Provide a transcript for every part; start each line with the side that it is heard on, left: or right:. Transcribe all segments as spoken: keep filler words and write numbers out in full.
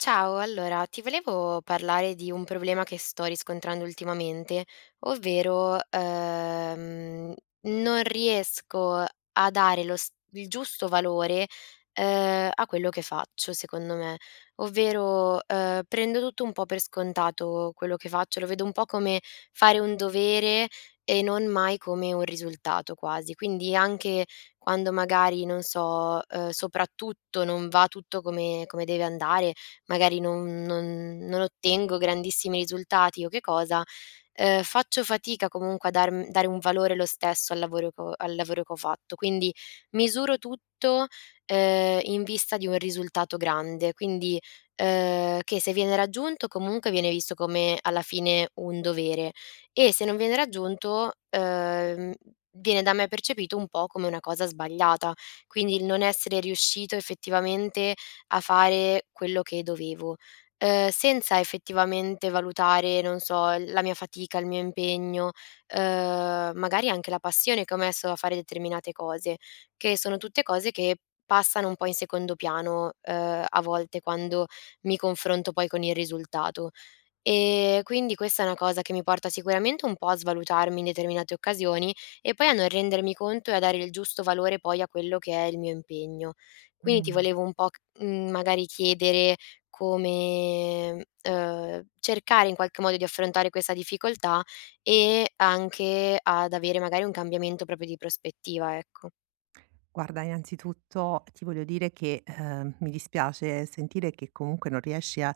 left: Ciao, allora ti volevo parlare di un problema che sto riscontrando ultimamente, ovvero, ehm, non riesco a dare lo s il giusto valore, ehm, a quello che faccio secondo me. Ovvero, ehm, prendo tutto un po' per scontato quello che faccio, lo vedo un po' come fare un dovere e non mai come un risultato quasi. Quindi anche quando magari, non so, ehm, soprattutto non va tutto come come deve andare, magari non non non ottengo grandissimi risultati o che cosa, ehm, faccio fatica comunque a darm dare un valore lo stesso al lavoro che ho al lavoro che ho fatto. Quindi misuro tutto, ehm, in vista di un risultato grande, quindi, ehm, che se viene raggiunto comunque viene visto come alla fine un dovere, e se non viene raggiunto, ehm, viene da me percepito un po' come una cosa sbagliata. Quindi il non essere riuscito effettivamente a fare quello che dovevo, ehm, senza effettivamente valutare, non so, la mia fatica, il mio impegno, ehm, magari anche la passione che ho messo a fare determinate cose, che sono tutte cose che passano un po' in secondo piano, ehm, a volte quando mi confronto poi con il risultato. Ehm, quindi questa è una cosa che mi porta sicuramente un po' a svalutarmi in determinate occasioni e poi a non rendermi conto e a dare il giusto valore poi a quello che è il mio impegno. Quindi ti
right: Mh.
left: volevo un po' c mhmm, magari chiedere come, uhm, cercare in qualche modo di affrontare questa difficoltà e anche ad avere magari un cambiamento proprio di prospettiva, ecco.
right: Guarda, innanzitutto ti voglio dire che, ehm, mi dispiace sentire che comunque non riesci a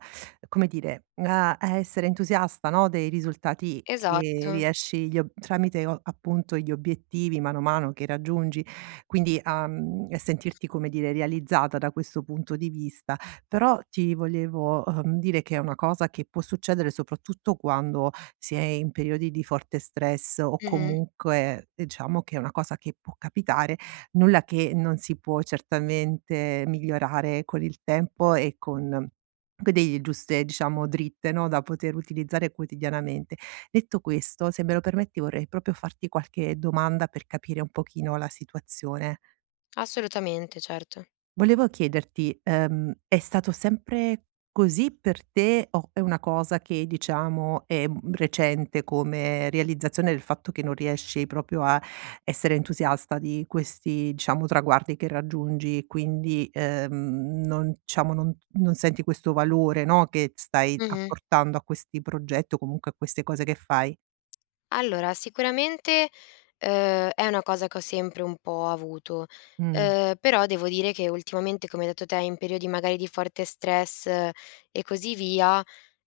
right: come dire, a a essere entusiasta, no, dei risultati che
left: Esatto.
right: riesci gli ob tramite o appunto gli obiettivi mano a mano che raggiungi, quindi a mhmm, e sentirti, come dire, realizzata da questo punto di vista. Però ti volevo, ehm, dire che è una cosa che può succedere soprattutto quando si è in periodi di forte stress o
left: Mh-mh.
right: comunque diciamo che è una cosa che può capitare nulla che non si può certamente migliorare con il tempo e con con delle giuste, diciamo, dritte, no, da poter utilizzare quotidianamente. Detto questo, se me lo permetti vorrei proprio farti qualche domanda per capire un pochino la situazione.
left: Assolutamente, certo.
right: Volevo chiederti, ehm, è stato sempre così per te o è una cosa che diciamo è m- recente come realizzazione del fatto che non riesci proprio a essere entusiasta di questi diciamo traguardi che raggiungi, quindi ehm, non, diciamo, non, non senti questo valore no, che stai
left: Mh-mh.
right: apportando a questi progetti o comunque a queste cose che fai?
left: Allora, sicuramente, ehm, è una cosa che ho sempre un po' avuto,
right: Mm,
left: ehm, però devo dire che ultimamente, come hai detto te, in periodi magari di forte stress, eh, e così via,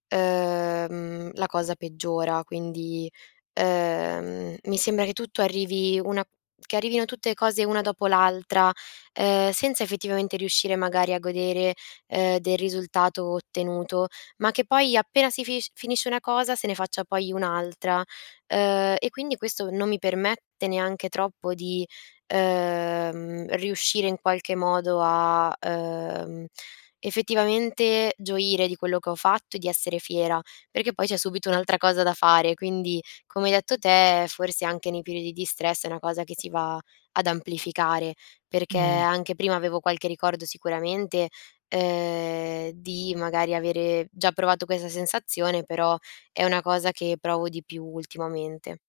left: ehm, la cosa peggiora, quindi, ehm, mi sembra che tutto arrivi una che arrivino tutte le cose una dopo l'altra, ehm, senza effettivamente riuscire magari a godere, ehm, del risultato ottenuto, ma che poi appena si finisc finisce una cosa se ne faccia poi un'altra. Ehm, e quindi questo non mi permette neanche troppo di, ehm, riuscire in qualche modo a, ehm effettivamente gioire di quello che ho fatto e di essere fiera, perché poi c'è subito un'altra cosa da fare, quindi come hai detto te forse anche nei periodi di stress è una cosa che si va ad amplificare, perché
right: mm.
left: anche prima avevo qualche ricordo sicuramente, ehm, di magari avere già provato questa sensazione, però è una cosa che provo di più ultimamente.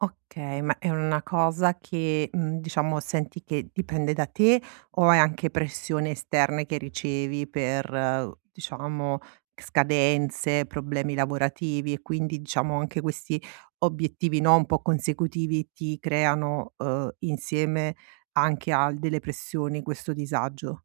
right: Okay, ma è una cosa che, mhmm, diciamo senti che dipende da te o è anche pressione esterne che ricevi per, diciamo, scadenze, problemi lavorativi e quindi, diciamo, anche questi obiettivi, no, un po' consecutivi ti creano, uhm, insieme anche a delle pressioni questo disagio?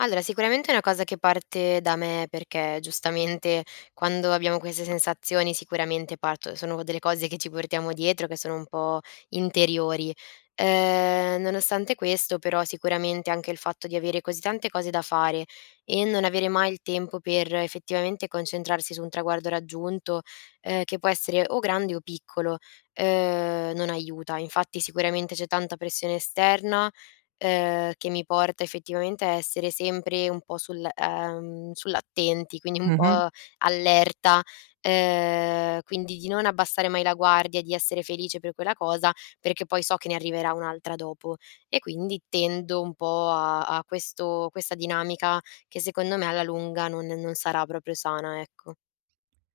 left: Allora, sicuramente è una cosa che parte da me perché giustamente quando abbiamo queste sensazioni sicuramente parto sono delle cose che ci portiamo dietro, che sono un po' interiori. Ehm, nonostante questo però sicuramente anche il fatto di avere così tante cose da fare e non avere mai il tempo per effettivamente concentrarsi su un traguardo raggiunto, ehm, che può essere o grande o piccolo, ehm, non aiuta. Infatti sicuramente c'è tanta pressione esterna, ehm, che mi porta effettivamente a essere sempre un po' sul ehm, sull'attenti, quindi un
right: Mh-mh.
left: po' allerta, ehm, quindi di non abbassare mai la guardia, di essere felice per quella cosa, perché poi so che ne arriverà un'altra dopo. E quindi tendo un po' a a questo questa dinamica che secondo me alla lunga non non sarà proprio sana, ecco.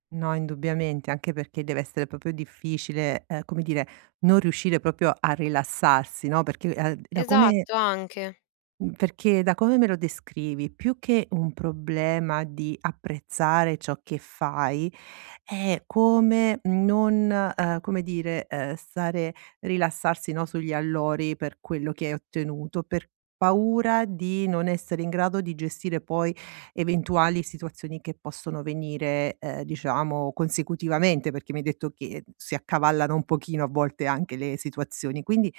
right: No, indubbiamente, anche perché deve essere proprio difficile, ehm, come dire, non riuscire proprio a rilassarsi, no, perché, ehm, da come
left: Esatto, anche.
right: Mhmm, perché da come me lo descrivi, più che un problema di apprezzare ciò che fai, è come non, ehm, come dire, ehm, stare rilassarsi, no, sugli allori per quello che hai ottenuto, per paura di non essere in grado di gestire poi eventuali situazioni che possono venire, ehm, diciamo consecutivamente, perché mi hai detto che si accavallano un pochino a volte anche le situazioni. Quindi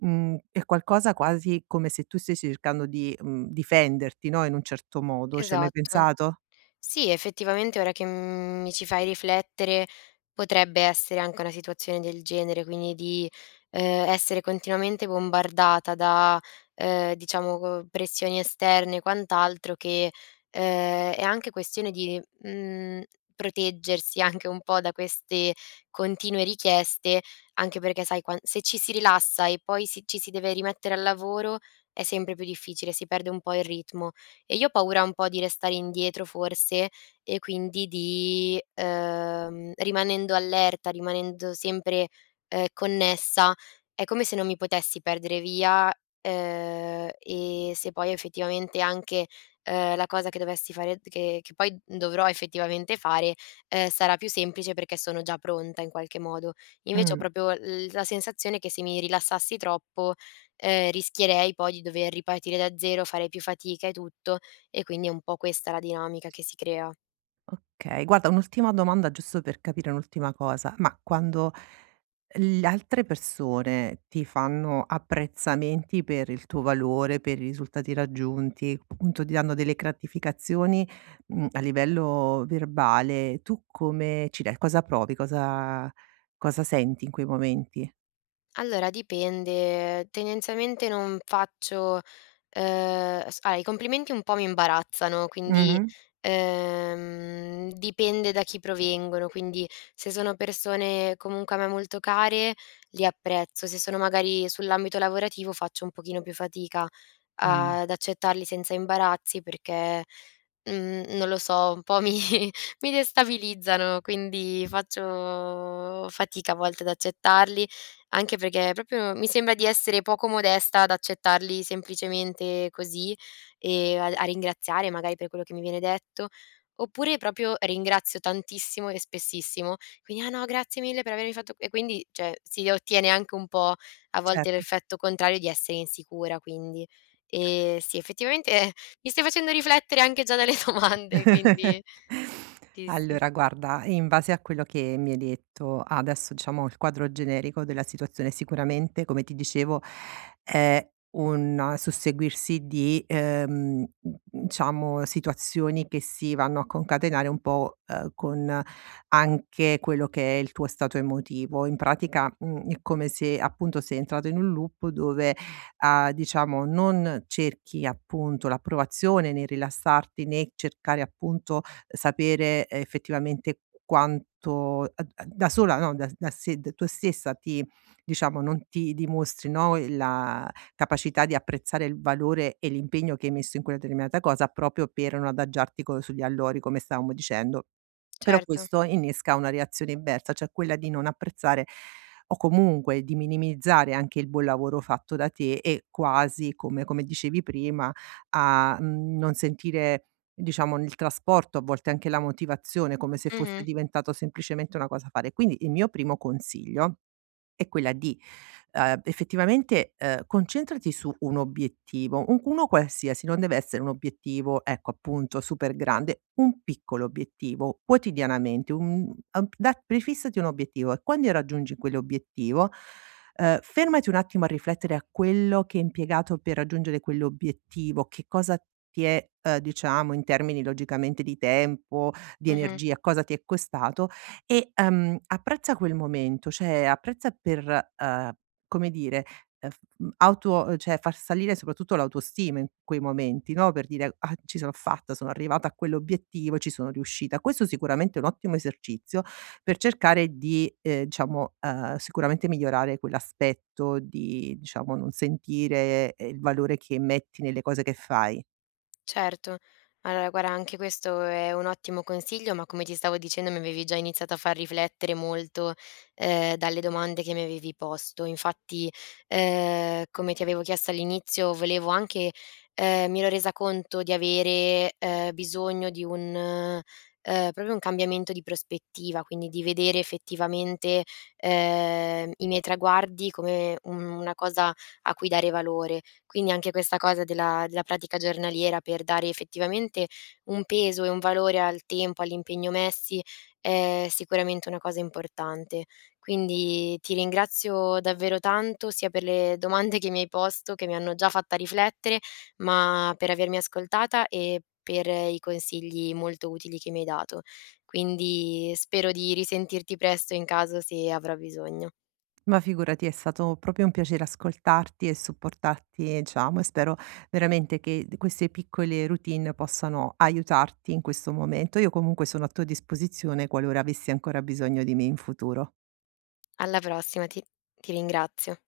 right: Mhmm, è qualcosa quasi come se tu stessi cercando di, mhmm, difenderti, no, in un certo modo, ci hai mai
left: Esatto.
right: pensato?
left: Sì, effettivamente ora che mi ci fai riflettere potrebbe essere anche una situazione del genere, quindi di, ehm, essere continuamente bombardata da, ehm, diciamo, uhm, pressioni esterne e quant'altro che, ehm, è anche questione di, mhmm, proteggersi anche un po' da queste continue richieste, anche perché sai quan se ci si rilassa e poi si ci si deve rimettere al lavoro è sempre più difficile, si perde un po' il ritmo. E io ho paura un po' di restare indietro forse e quindi di, ehm, rimanendo allerta, rimanendo sempre, ehm, connessa, è come se non mi potessi perdere via, ehm, e se poi effettivamente anche, ehm, la cosa che dovessi fare che che poi dovrò effettivamente fare, ehm, sarà più semplice perché sono già pronta in qualche modo. Invece ho
right: Mh,
left: proprio l la sensazione che se mi rilassassi troppo, ehm, rischierei poi di dover ripartire da zero, fare più fatica e tutto, e quindi è un po' questa la dinamica che si crea.
right: okay. Guarda, un'ultima domanda giusto per capire un'ultima cosa, ma quando le altre persone ti fanno apprezzamenti per il tuo valore, per i risultati raggiunti, appunto ti danno delle gratificazioni, mhmm, a livello verbale, tu come ci re cosa provi? Cosa cosa senti in quei momenti?
left: Allora dipende, tendenzialmente non faccio ehm, s ah, i complimenti un po' mi imbarazzano, quindi,
right: Mh-mh.
left: ehm, dipende da chi provengono, quindi se sono persone comunque a me molto care, li apprezzo, se sono magari sull'ambito lavorativo faccio un pochino più fatica
right: Mh,
left: ad accettarli senza imbarazzi perché, mhmm, non lo so, un po' mi mi destabilizzano, quindi faccio fatica a volte ad accettarli, anche perché proprio mi sembra di essere poco modesta ad accettarli semplicemente così e a a ringraziare magari per quello che mi viene detto, oppure proprio ringrazio tantissimo e spessissimo, quindi: "Ah no, grazie mille per avermi fatto" e quindi, cioè, si ottiene anche un po' a volte
right: certo.
left: l'effetto contrario di essere insicura, quindi. Ehm, sì, effettivamente eh, mi stai facendo riflettere anche già dalle domande, quindi sì, sì,
right: Allora guarda, in base a quello che mi hai detto adesso diciamo il quadro generico della situazione sicuramente, come ti dicevo, è un susseguirsi di, ehm, diciamo situazioni che si vanno a concatenare un po', ehm, con anche quello che è il tuo stato emotivo. In pratica, mhmm, è come se appunto sei entrato in un loop dove a diciamo non cerchi appunto l'approvazione nel rilassarti, né cercare appunto sapere eh, effettivamente quanto a a da sola no, da da se da tu stessa ti diciamo non ti dimostri, no, il la capacità di apprezzare il valore e l'impegno che hai messo in quella determinata cosa, proprio per non adagiarti co sugli allori, come stavamo dicendo. Però
left: certo.
right: questo innesca una reazione inversa, cioè quella di non apprezzare o comunque di minimizzare anche il buon lavoro fatto da te e quasi, come come dicevi prima, a, mhmm, non sentire diciamo nel trasporto, a volte anche la motivazione, come se fosse
left: Mh-mh,
right: diventato semplicemente una cosa a fare. Quindi il mio primo consiglio è quella di, uhm, effettivamente, uhm, concentrati su un obiettivo, un uno qualsiasi, non deve essere un obiettivo, ecco, appunto, super grande, un piccolo obiettivo quotidianamente, un uhm, da prefissati un obiettivo e quando raggiungi quell'obiettivo, uhm, fermati un attimo a riflettere a quello che hai impiegato per raggiungere quell'obiettivo, che cosa ti è, uhm, diciamo in termini logicamente di tempo, di
left: mh-mh.
right: energia, cosa ti è costato e, ehm, apprezza quel momento, cioè apprezza per, ehm, come dire, ehm, f mhmm, auto ehm, cioè far salire soprattutto l'autostima in quei momenti, no, per dire: "Ah, ci sono fatta, sono arrivata a quell'obiettivo, ci sono riuscita." Questo sicuramente è un ottimo esercizio per cercare di, ehm, diciamo, ehm, sicuramente migliorare quell'aspetto di, diciamo, non sentire, ehm, il valore che metti nelle cose che fai.
left: Certo. Allora guarda, anche questo è un ottimo consiglio, ma come ti stavo dicendo mi avevi già iniziato a far riflettere molto, ehm, dalle domande che mi avevi posto. Infatti, ehm, come ti avevo chiesto all'inizio, volevo anche ehm, mi ero resa conto di avere, ehm, bisogno di un ehm, proprio un cambiamento di prospettiva, quindi di vedere effettivamente, ehm, i miei traguardi come un una cosa a cui dare valore. Quindi anche questa cosa della della pratica giornaliera per dare effettivamente un peso e un valore al tempo, all'impegno messi, è sicuramente una cosa importante. Quindi ti ringrazio davvero tanto sia per le domande che mi hai posto, che mi hanno già fatta riflettere, ma per avermi ascoltata e per i consigli molto utili che mi hai dato. Quindi spero di risentirti presto in caso se avrò bisogno.
right: Ma figurati, è stato proprio un piacere ascoltarti e supportarti, diciamo, e spero veramente che queste piccole routine possano aiutarti in questo momento. Io comunque sono a tua disposizione qualora avessi ancora bisogno di me in futuro.
left: Alla prossima, ti ti ringrazio.